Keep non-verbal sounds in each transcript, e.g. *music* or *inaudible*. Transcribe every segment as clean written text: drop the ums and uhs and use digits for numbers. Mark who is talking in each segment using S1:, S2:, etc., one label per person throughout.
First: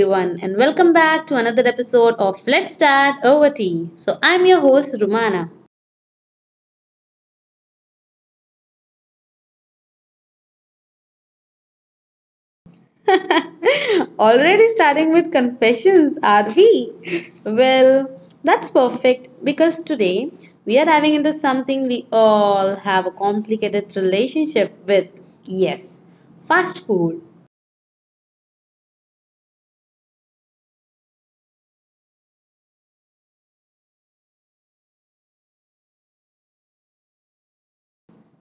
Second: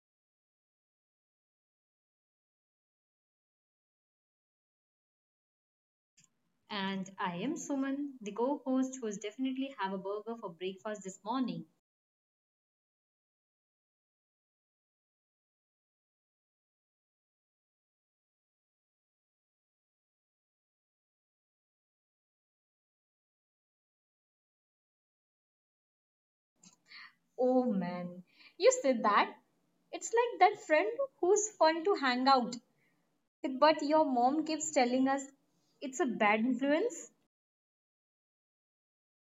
S1: everyone, and welcome back to another episode of Let's Start Over Tea. So, I'm your host, Rumana.
S2: And I am Suman, the co host who's definitely have a burger for breakfast this morning.
S1: *laughs* Already starting with confessions, are we? *laughs* Well, that's perfect because today we are diving into something we all have a complicated relationship with. Yes, fast
S2: Oh
S1: food.
S2: man, you said that. It's like that friend who's fun to hang out with, but your mom keeps telling us it's a bad influence.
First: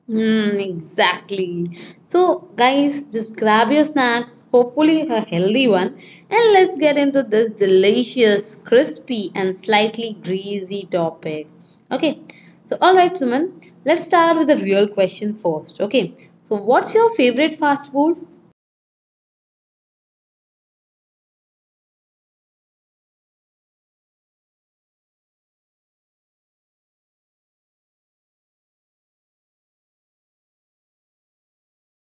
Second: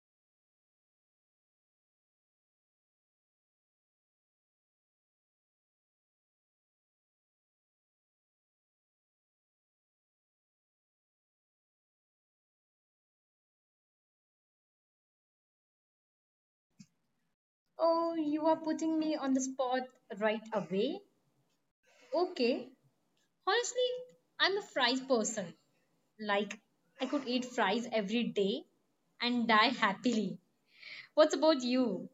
S1: Hmm, exactly. So, guys, just grab your snacks, hopefully a healthy one, and let's get into this delicious, crispy, and slightly greasy topic. Okay, so all right, Suman, let's start with the real question first. Okay, so what's your favorite fast
S2: Oh,
S1: food?
S2: you are putting me on the spot right away. Okay, honestly, I'm a fries person. Like, I could eat fries every day and die happily. What's about you?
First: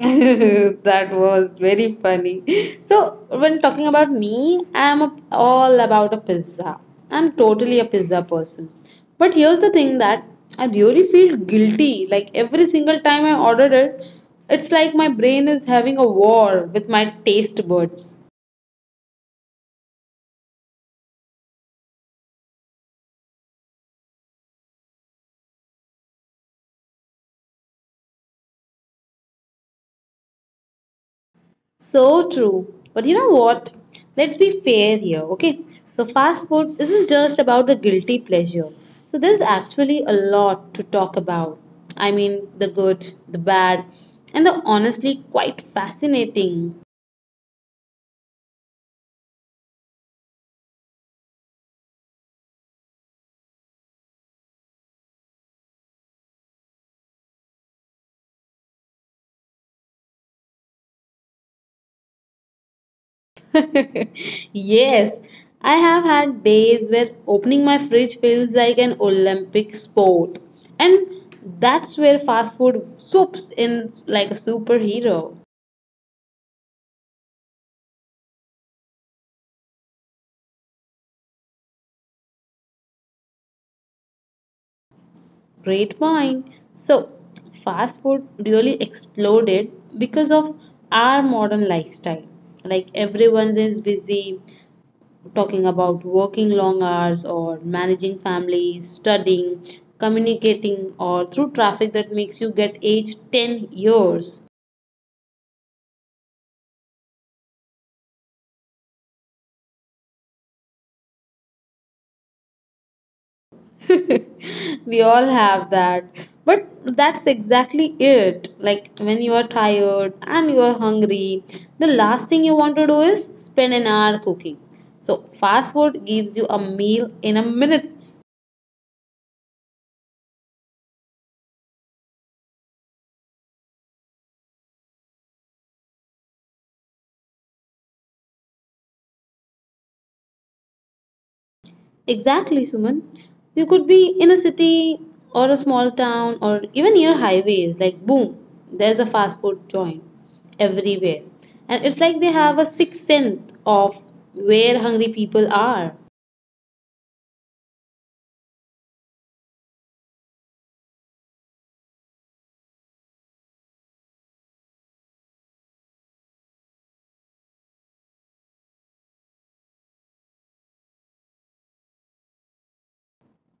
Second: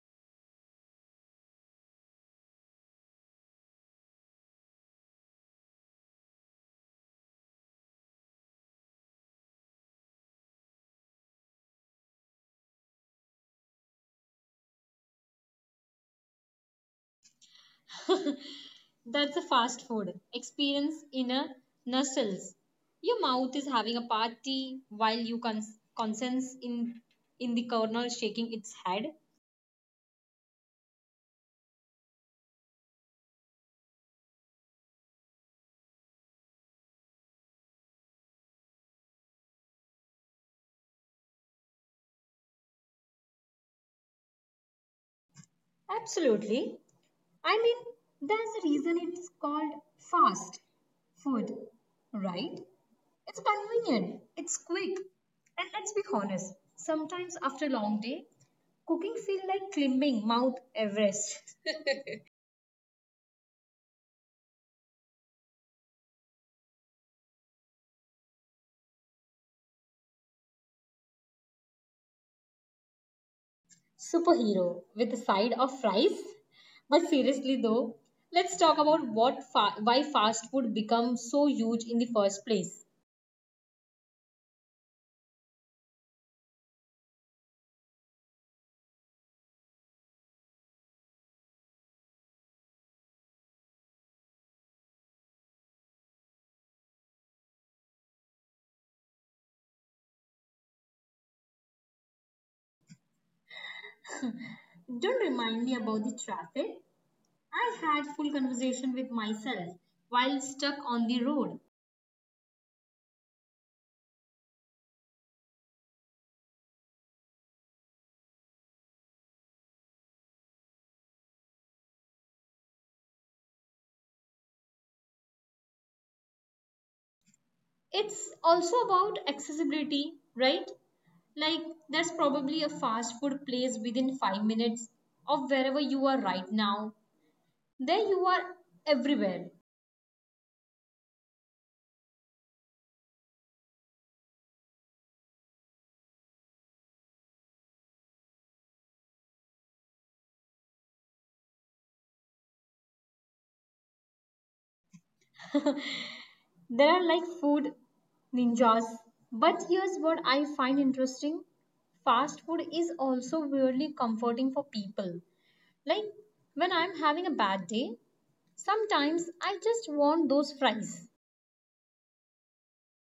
S1: *laughs* That was very funny. So, when talking about me, all about a pizza. I'm totally a pizza person. But here's the thing that I really feel guilty. Like every single time I ordered it, it's like my brain is having a war with my taste buds.
S2: That's a fast food experience in a nutshell. Your mouth is having a party while you consents in the corner shaking its head.
S1: So true. But you know what? Let's be fair here, okay? So, fast food isn't just about the guilty pleasure. So, there's actually a lot to talk about. I mean, the good, the bad, and the honestly quite fascinating.
S2: Absolutely. I mean, there's a reason it's called fast food, right? It's convenient, it's quick, and let's be honest, sometimes after a long day, cooking feels like climbing Mount Everest.
S1: *laughs* Yes, I have had days where opening my fridge feels like an Olympic sport. And that's where fast food swoops in like a superhero.
S2: Superhero with a side of fries. But seriously though, let's talk about why fast food become so huge in the first place.
S1: Great mind. So, fast food really exploded because of our modern lifestyle. Like everyone is busy talking about working long hours or managing family, studying, communicating, or through traffic that makes you get aged 10 years.
S2: Don't remind me about the traffic. I had full conversation with myself while stuck on the road.
S1: We all have that, but that's exactly it. Like when you are tired and you are hungry, the last thing you want to do is spend an hour cooking. So fast food gives you a meal in a minute.
S2: It's also about accessibility, right? Like there's probably a fast food place within 5 minutes of wherever you are right now. There you are everywhere.
S1: Exactly, Suman. You could be in a city or a small town or even near highways, like boom, there's a fast food joint everywhere. And it's like they have a sixth sense of where hungry people are.
S2: There are like food ninjas. But here's what I find interesting, fast food is also weirdly comforting for people. Like when I'm having a bad day, sometimes I just want those fries.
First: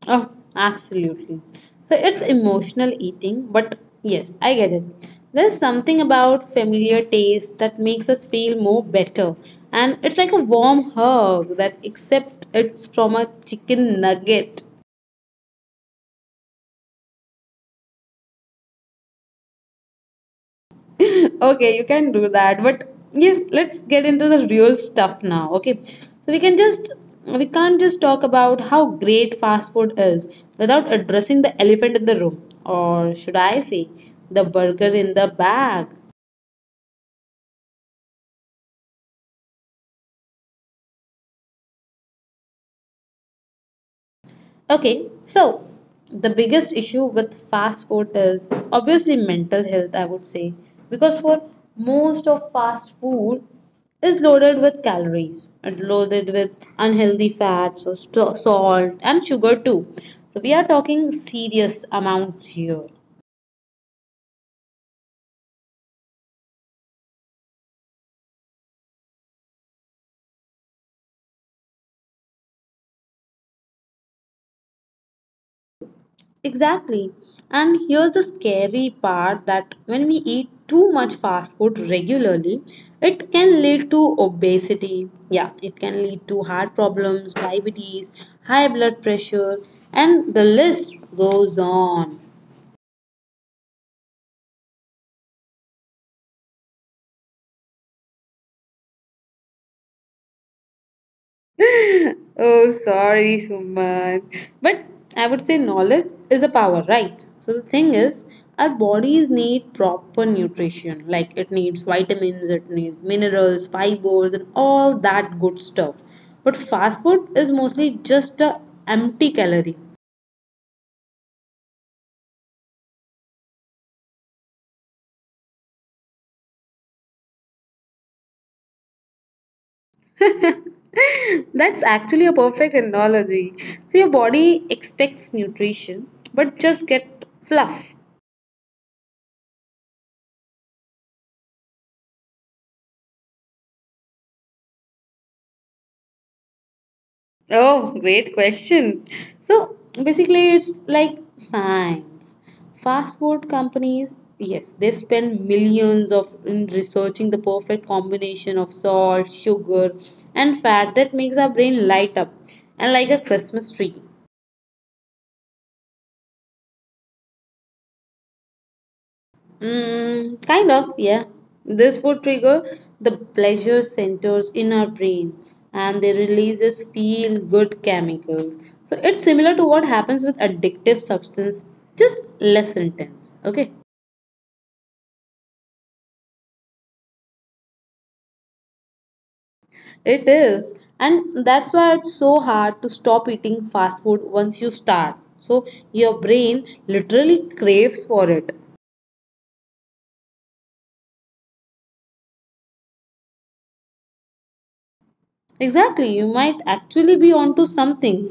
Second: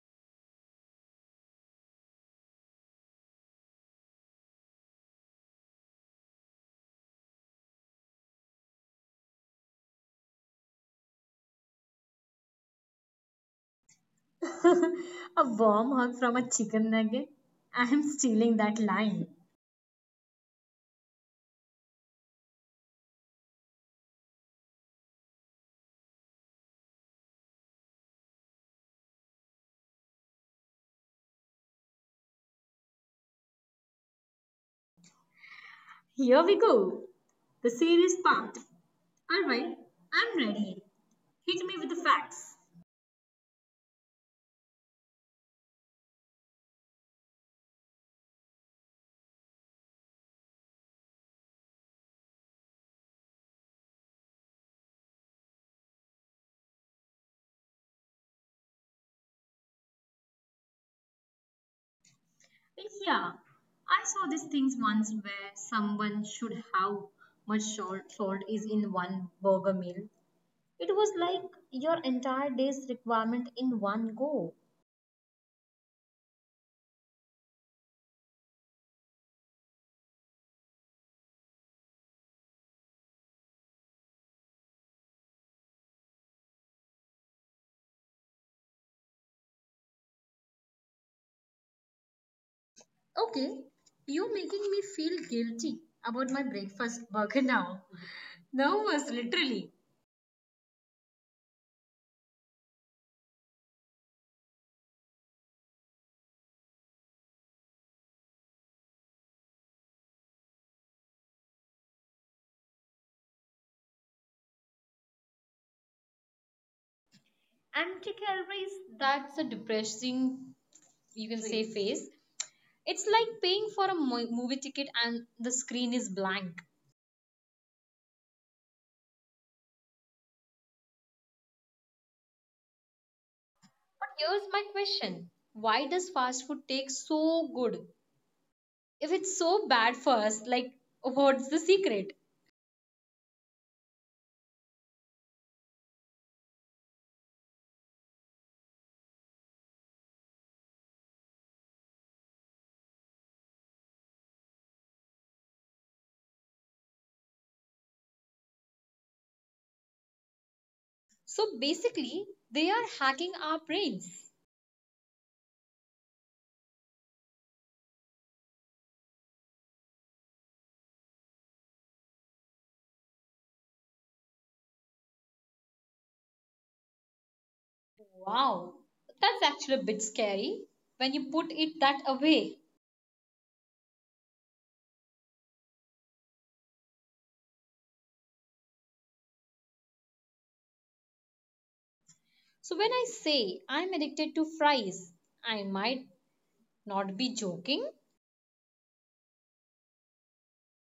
S1: Oh, absolutely. So it's emotional eating, but yes, I get it. There's something about familiar taste that makes us feel more better. And it's like a warm hug that except it's from a chicken
S2: *laughs*
S1: nugget.
S2: a warm hug from a chicken nugget. I'm stealing that line.
S1: *laughs* Okay, you can do that, but yes, let's get into the real stuff now. Okay. We can't just talk about how great fast food is without addressing the elephant in the room, or should I say, the burger in the bag.
S2: Here we go. The serious part. Alright, I'm ready. Hit me with the facts.
S1: Okay, so the biggest issue with fast food is obviously mental health, I would say, because for most of fast food is loaded with calories and loaded with unhealthy fats or salt and sugar too. So we are talking serious amounts here.
S2: Yeah, I saw these things once where someone should how much salt is in one burger meal. It was like your entire day's requirement in one go.
S1: Exactly. And here's the scary part that when we eat too much fast food regularly, it can lead to obesity. Yeah, it can lead to heart problems, diabetes, high blood pressure, and the list goes on.
S2: Okay, you're making me feel guilty about my breakfast burger *laughs* now. Nervous, literally.
S1: Oh, sorry, Suman. But I would say knowledge is a power, right? So the thing is, our bodies need proper nutrition. Like it needs vitamins, it needs minerals, fibers, and all that good stuff. But fast food is mostly just a empty calorie.
S2: Empty calories, that's a depressing, you can say, face. It's like paying for a movie ticket and the screen is blank.
S1: *laughs* That's actually a perfect analogy. So your body expects nutrition, but just get fluff.
S2: But here's my question. Why does fast food taste so good? If it's so bad for us, like what's the secret?
S1: Oh, great question. So basically, it's like science. Fast food companies, yes, they spend millions of in researching the perfect combination of salt, sugar, and fat that makes our brain light up and like a Christmas tree.
S2: So basically, they are hacking our brains.
S1: Mm, kind of, yeah. This would trigger the pleasure centers in our brain and they releases feel good chemicals. So it's similar to what happens with addictive substance, just less intense. Okay.
S2: Wow, that's actually a bit scary when you put it that away.
S1: It is. And that's why it's so hard to stop eating fast food once you start. So your brain literally craves for it.
S2: So when I say I'm addicted to fries, I might not be joking.
S1: Exactly, you might actually be onto something.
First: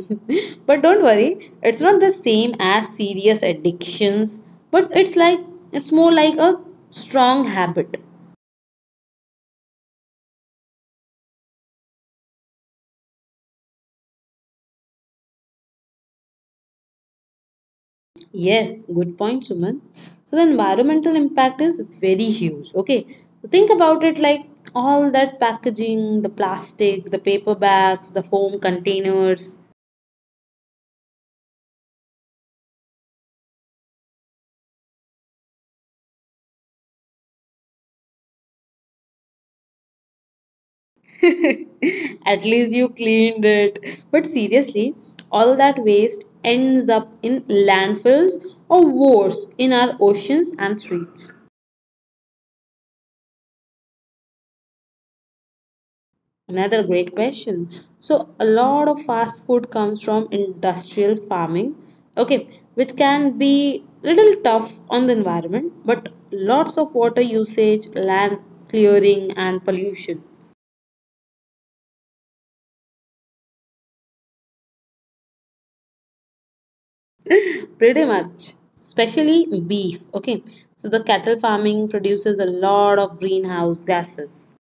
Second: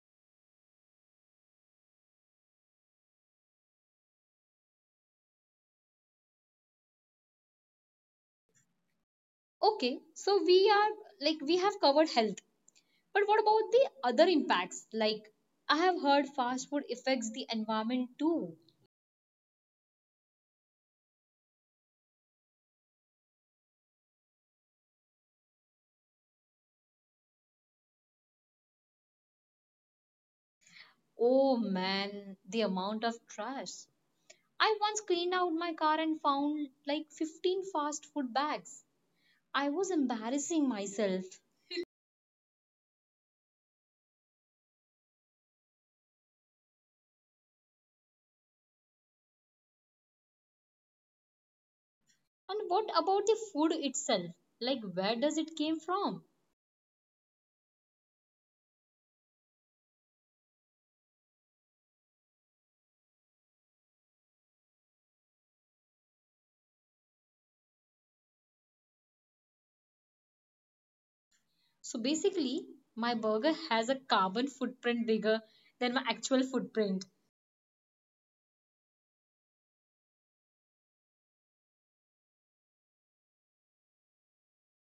S1: *laughs* But don't worry, it's not the same as serious addictions, but it's more like a strong habit.
S2: Okay, so we are like we have covered health. But what about the other impacts? Like I have heard fast food affects the environment too.
S1: Yes, good point, Suman. So the environmental impact is very huge. Okay, so think about it like all that packaging, the plastic, the paper bags, the foam containers.
S2: Oh man, the amount of trash. I once cleaned out my car and found like 15 fast food bags. I was embarrassing myself.
S1: *laughs* At least you cleaned it. But seriously, all that waste ends up in landfills or worse, in our oceans and streets.
S2: And what about the food itself? Like where does it came from?
S1: Another great question. So, a lot of fast food comes from industrial farming, okay, which can be little tough on the environment, but lots of water usage, land clearing, and pollution.
S2: So basically, my burger has a carbon footprint bigger than my actual footprint.
S1: Pretty much, especially beef. Okay, so the cattle farming produces a lot of greenhouse gases.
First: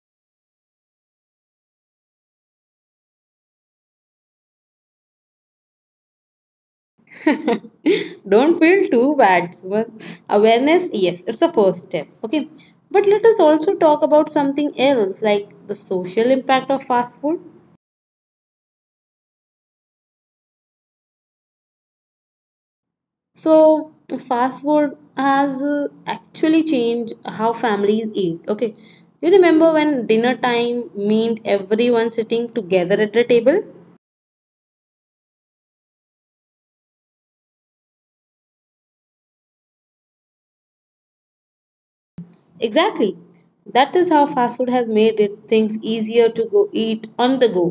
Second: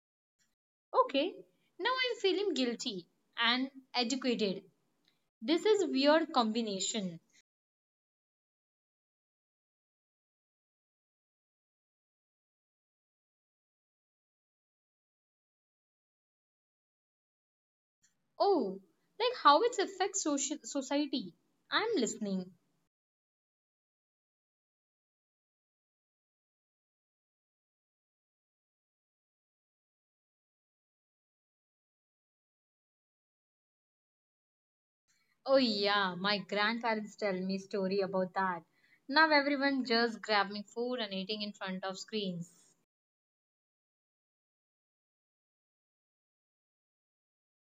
S2: Okay, now I'm feeling guilty and educated. This is weird combination.
S1: *laughs* Don't feel too bad, Suman. Awareness, yes, it's a first step. Okay, but let us also talk about something else like the social impact of fast food.
S2: Oh, like how it affects social society. I'm listening.
S1: So, fast food has actually changed how families eat. Okay, you remember when dinner time meant everyone sitting together at the table?
S2: Oh yeah, my grandparents tell me story about that. Now everyone just grabbing food and eating in front of screens.
S1: Exactly. That is how fast food has made it things easier to go eat on the go,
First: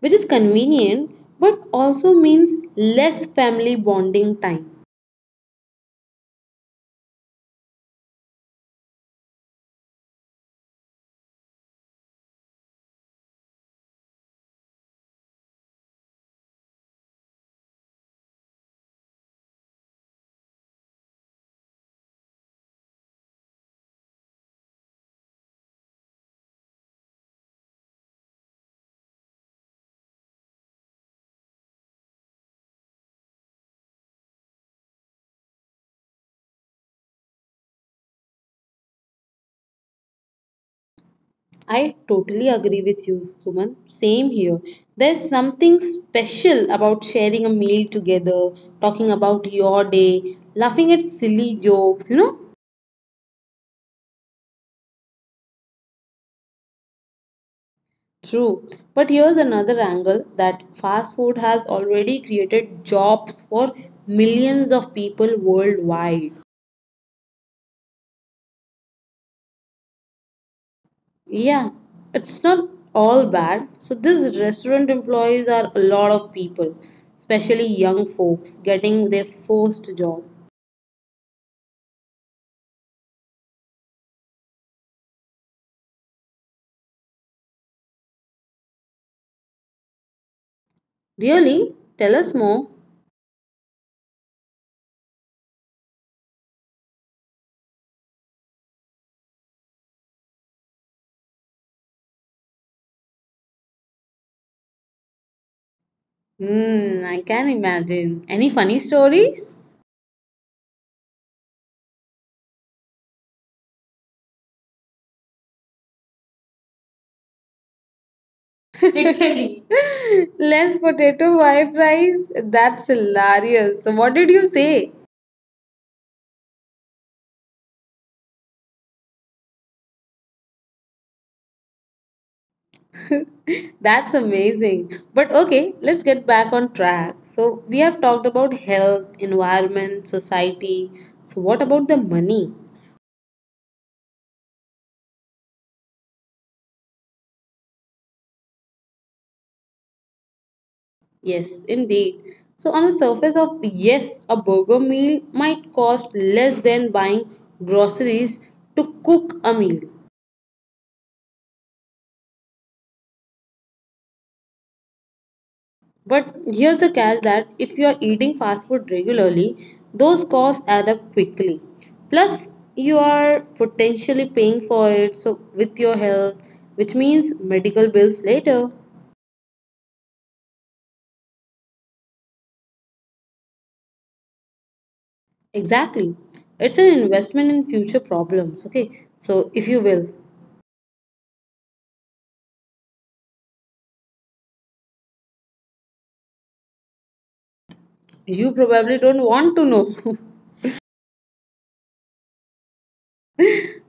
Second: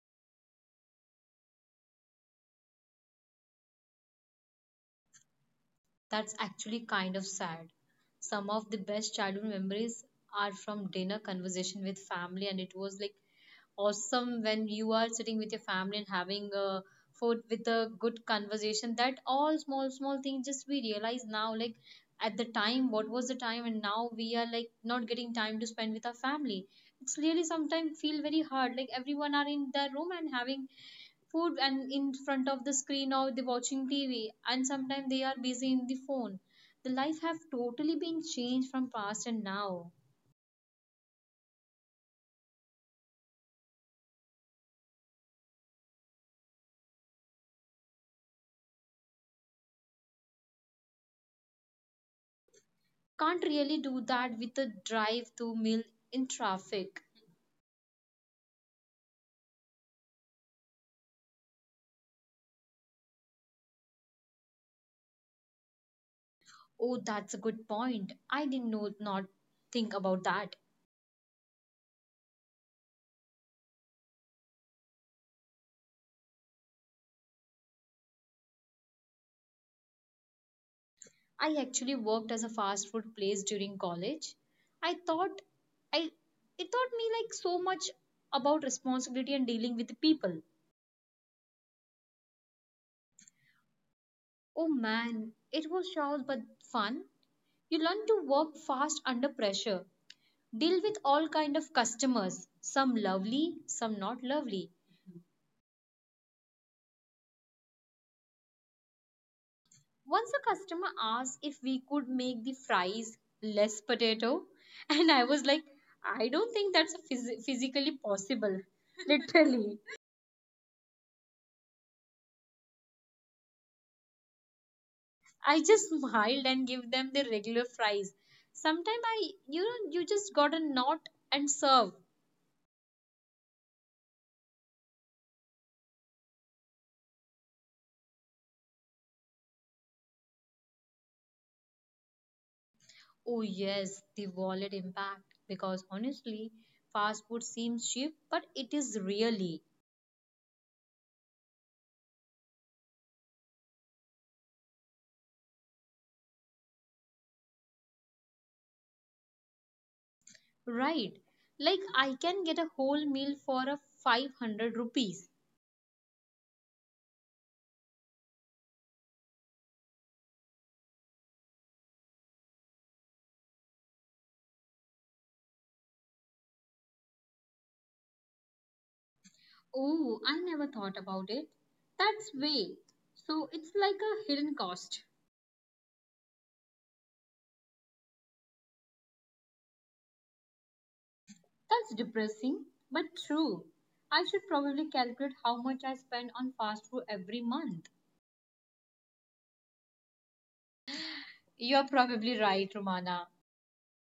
S1: which is convenient but also means less family bonding time.
S2: That's actually kind of sad. Some of the best childhood memories are from dinner conversation with family, and it was like awesome when you are sitting with your family and having a food with a good conversation. That all small small things just we realize now, like at the time, what was the time, and now we are like not getting time to spend with our family. It's really sometimes feel very hard. Like everyone are in their room and having food and in front of the screen or they're watching TV and sometimes they are busy in the phone. The life have totally been changed from past and now.
S1: I totally agree with you, Suman. Same here. There's something special about sharing a meal together, talking about your day, laughing at silly jokes, you know?
S2: Can't really do that with a drive to meal in traffic.
S1: True. But here's another angle that fast food has already created jobs for millions of people worldwide.
S2: Oh, that's a good point. I didn't know not think about that.
S1: Yeah, it's not all bad. So these restaurant employees are a lot of people, especially young folks getting their first job.
S2: I actually worked as a fast food place during college. I thought I it taught me like so much about responsibility and dealing with the people.
S1: Really? Tell us more.
S2: Oh man, it was chaos but fun. You learn to work fast under pressure, deal with all kind of customers, some lovely, some not lovely.
S1: Hmm, I can imagine. Any funny stories?
S2: Once a customer asked if we could make the fries less potato, *laughs* and I was like, I don't think that's physically possible.
S1: *laughs*
S2: *laughs*
S1: Literally.
S2: Literally,
S1: Less potato wife fries? That's hilarious. So what did you say?
S2: I just smiled and give them the regular fries. Sometimes I, you know, you just gotta not and serve.
S1: That's amazing. But okay, let's get back on track. So we have talked about health, environment, society. So what about the money?
S2: Oh, yes, the wallet impact. Because honestly, fast food seems cheap, but it is really
S1: Yes, indeed. So, on the surface of yes, a burger meal might cost less than buying groceries to cook a meal.
S2: right. Like, I can get a whole meal for a 500 rupees.
S1: But here's the catch that if you're eating fast food regularly, those costs add up quickly. Plus, you are potentially paying for it so with your health, which means medical bills later.
S2: Oh, I never thought about it. That's way. So, it's like a hidden cost.
S1: Exactly. It's an investment in future problems, okay? So, if you will,
S2: That's depressing, but true. I should probably calculate how much I spend on fast food every month.
S1: you probably don't want to know. *laughs*
S2: You're probably right, Romana.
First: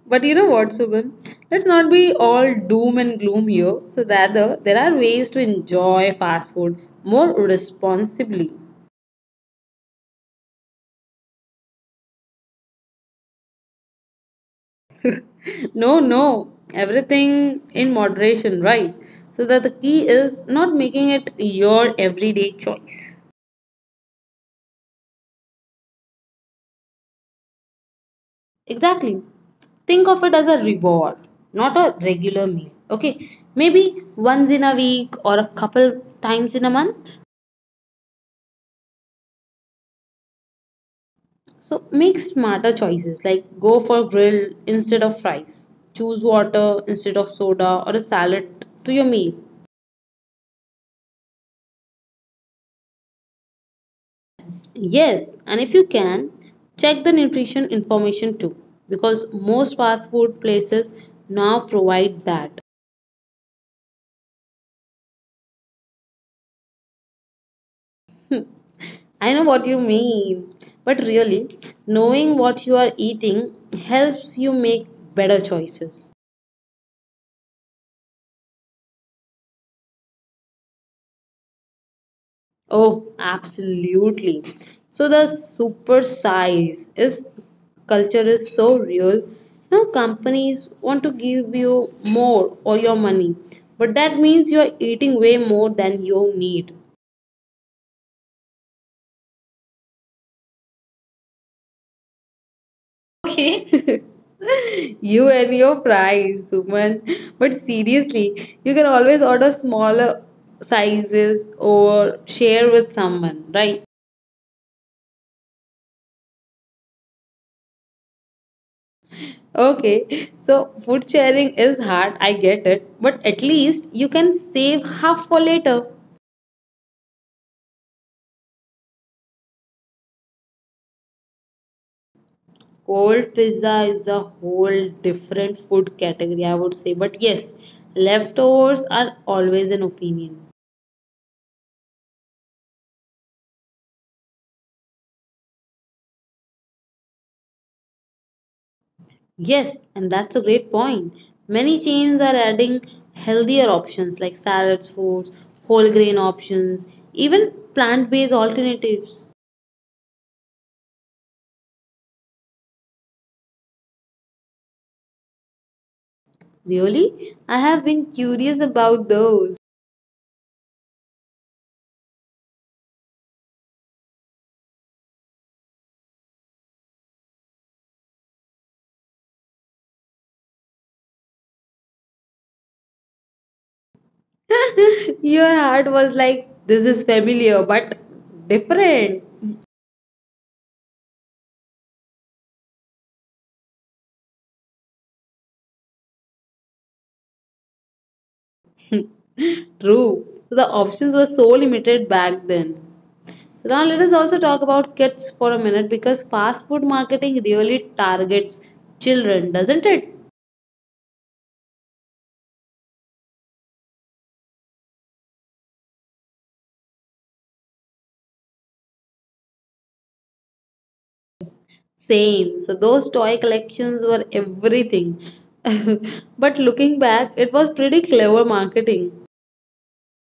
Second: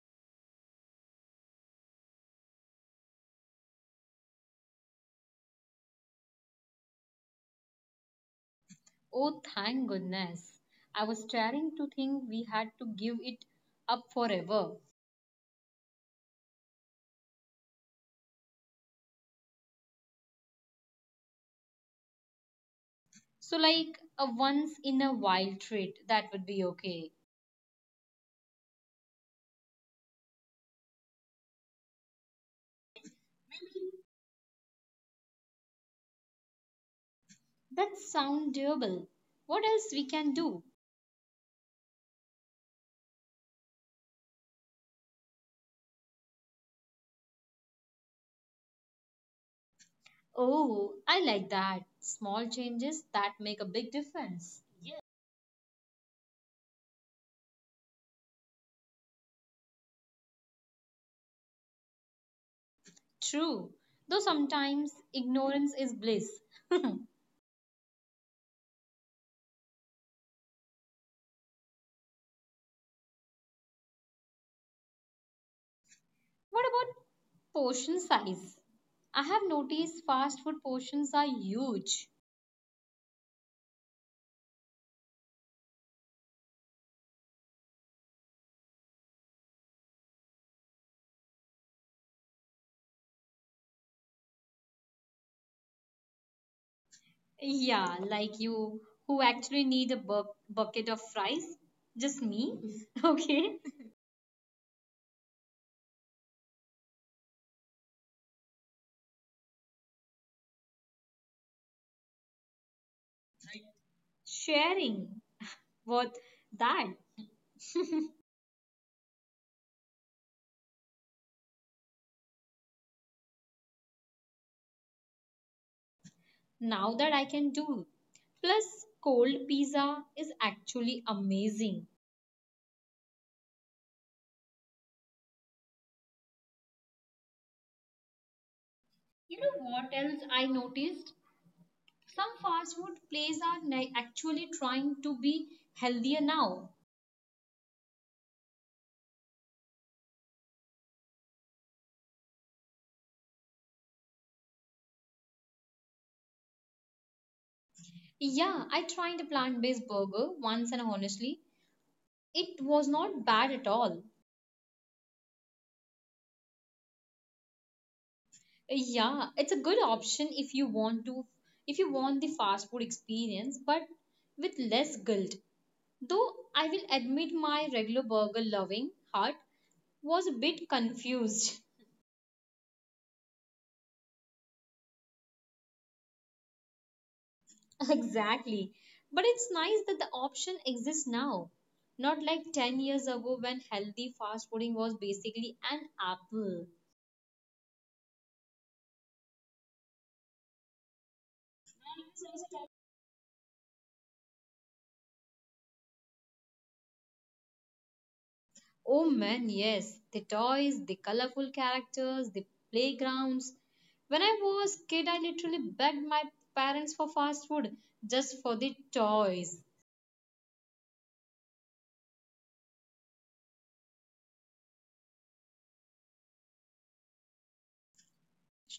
S1: But you know what, Subhan? Let's not be all doom and gloom here. So, rather, there are ways to enjoy fast food more responsibly.
S2: Oh, thank goodness. I was starting to think we had to give it up forever.
S1: *laughs* No, no, everything in moderation, right? So, that the key is not making it your everyday choice.
S2: So, like a once in a while treat, that would be okay.
S1: Exactly. Think of it as a reward, not a regular meal. Okay, maybe once in a week or a couple times in a month.
S2: That sounds doable. What else we can do?
S1: So make smarter choices like go for grill instead of fries. Choose water instead of soda or a salad to your meal.
S2: Oh, I like that. Small changes that make a big difference. Yes.
S1: Yes, and if you can, check the nutrition information too because most fast food places now provide that.
S2: True. Though sometimes ignorance is bliss.
S1: Hmm, I know what you mean, but really, knowing what you are eating helps you make better choices.
S2: What about portion size? I have noticed fast food portions are huge.
S1: Oh, absolutely. So the super size is culture is so real. Now companies want to give you more or your money, but that means you're eating way more than you need.
S2: Yeah, like you, who actually need a bucket of fries. Just me. *laughs* Okay.
S1: Okay. *laughs* You and your fries, woman. But seriously, you can always order smaller sizes or share with someone, right?
S2: Sharing. What that?
S1: Okay, so food sharing is hard, I get it, but at least you can save half for later.
S2: Now that I can do. Plus, cold pizza is actually amazing.
S1: Cold pizza is a whole different food category, I would say, but yes, leftovers are always an opinion.
S2: You know what else I noticed? Some fast food places are actually trying to be healthier now.
S1: Yes, and that's a great point. Many chains are adding healthier options like salads, foods, whole grain options, even plant based alternatives.
S2: Yeah, I tried a plant based burger once and honestly, it was not bad at all.
S1: Really? I have been curious about those.
S2: Yeah, it's a good option if you want the fast food experience but with less guilt. Though I will admit my regular burger loving heart was a bit confused.
S1: Your heart was like, this is familiar but different.
S2: *laughs* exactly. But it's nice that the option exists now. Not like 10 years ago when healthy fast fooding was basically an apple.
S1: *laughs* True. So, the options were so limited back then. So now let us also talk about kids for a minute because fast food marketing really targets children, doesn't it?
S2: Oh man, yes. The toys, the colorful characters, the playgrounds. When I was kid, I literally begged my parents for fast food just for the toys,
S1: Same. So those toy collections were everything. *laughs* But looking back, it was pretty clever marketing.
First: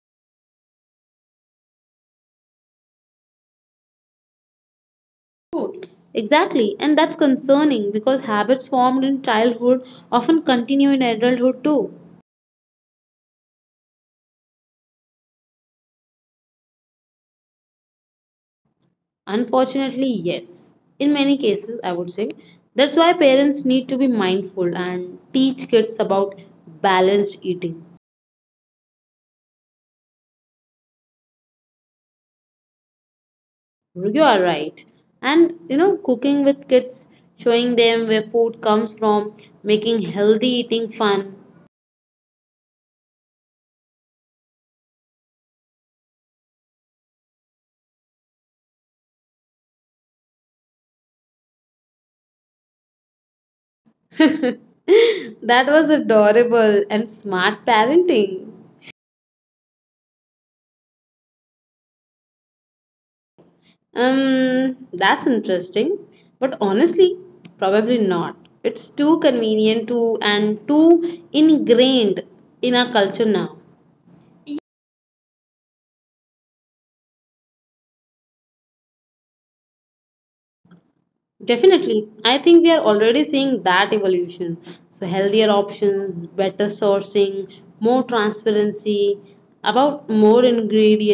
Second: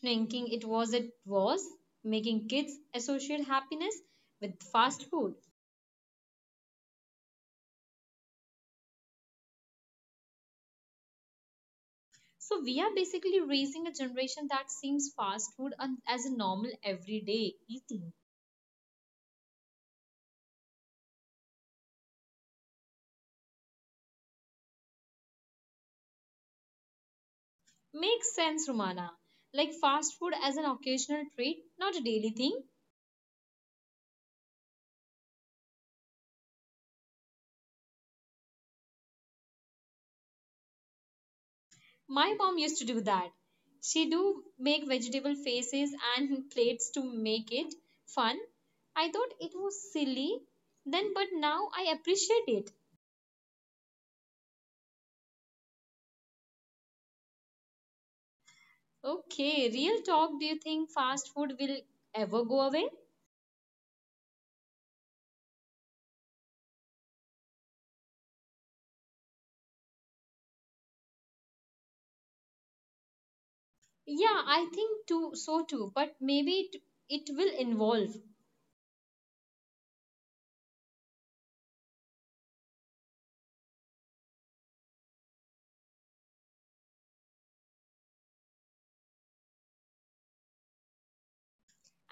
S2: thinking it was making kids associate happiness with fast food.
S1: Oh, exactly, and that's concerning because habits formed in childhood often continue in adulthood too.
S2: So we are basically raising a generation that seems fast food as a normal everyday eating.
S1: Unfortunately, yes. In many cases, I would say. That's why parents need to be mindful and teach kids about
S2: Makes sense,
S1: balanced
S2: Romana.
S1: eating.
S2: Like fast food as an occasional treat, not a daily thing.
S1: You are right. And you know, cooking with kids, showing them where food comes from, making healthy
S2: My mom
S1: eating
S2: used to do
S1: fun.
S2: that. She do make vegetable faces and plates to make it fun. I thought it was silly then but now I appreciate it.
S1: *laughs* That was adorable and smart
S2: Okay,
S1: parenting.
S2: real talk, do you think fast food will ever go away?
S1: That's interesting. But honestly, probably not. It's too convenient to and too ingrained in our culture
S2: Yeah,
S1: now.
S2: I think too so too, but maybe it will evolve.
S1: Definitely. I think we are already seeing that evolution. So healthier options, better sourcing, more transparency, about more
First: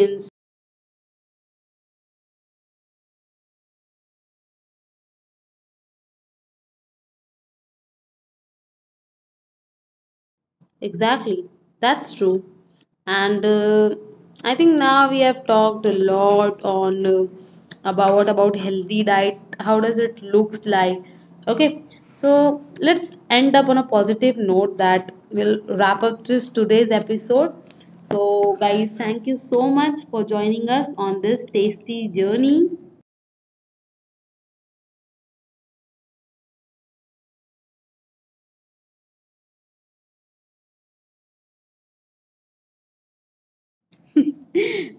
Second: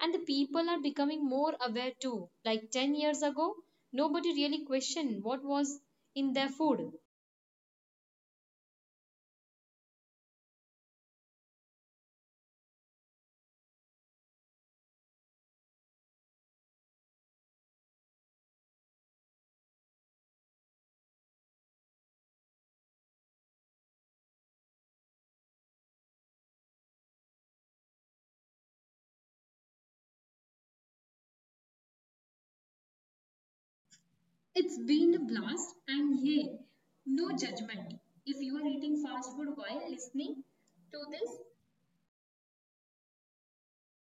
S2: And the people are becoming more aware too. Like 10 years ago, nobody really questioned what was in their food.
S1: Exactly, that's true. And I think now we have talked a lot on about healthy diet. How does it looks like? Okay, so let's end up on a positive note that will wrap up this today's episode. So, guys, thank you so much for joining us on this tasty journey.
S2: It's been a blast, and hey, no judgment. If you are eating fast food while listening to this,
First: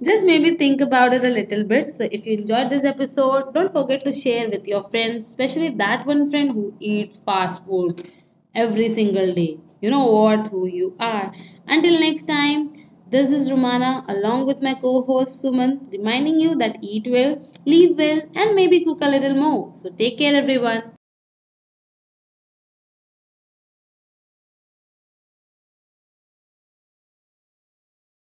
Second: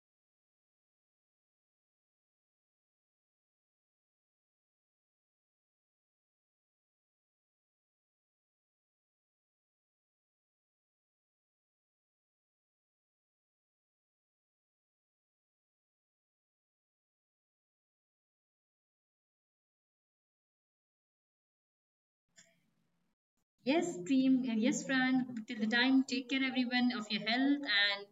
S1: Just maybe think about it a little bit. So, if you enjoyed this episode, don't forget to share with your friends, especially that one friend who eats fast food every single day. You know what? Who you are. Until next time, this is Romana along with my co host Suman, reminding you that eat well, live well, and maybe cook a little more. So, take care, everyone.
S2: yes, team, and yes, Fran, till the time, take care, everyone, of your health. And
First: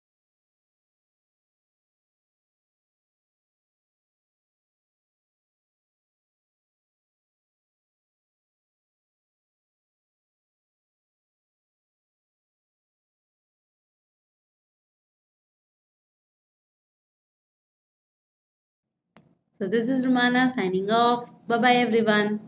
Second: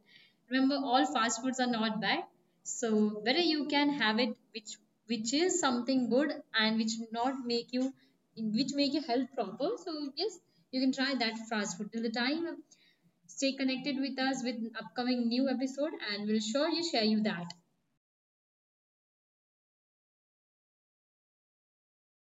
S2: remember, all fast foods are not bad. So, whether you can have it, which is something good and which not make you which make your health proper so yes you can try that fast food till the time stay connected with us with upcoming new episode and we'll sure you share you that
S1: So, this is Romana signing off. Bye bye, everyone.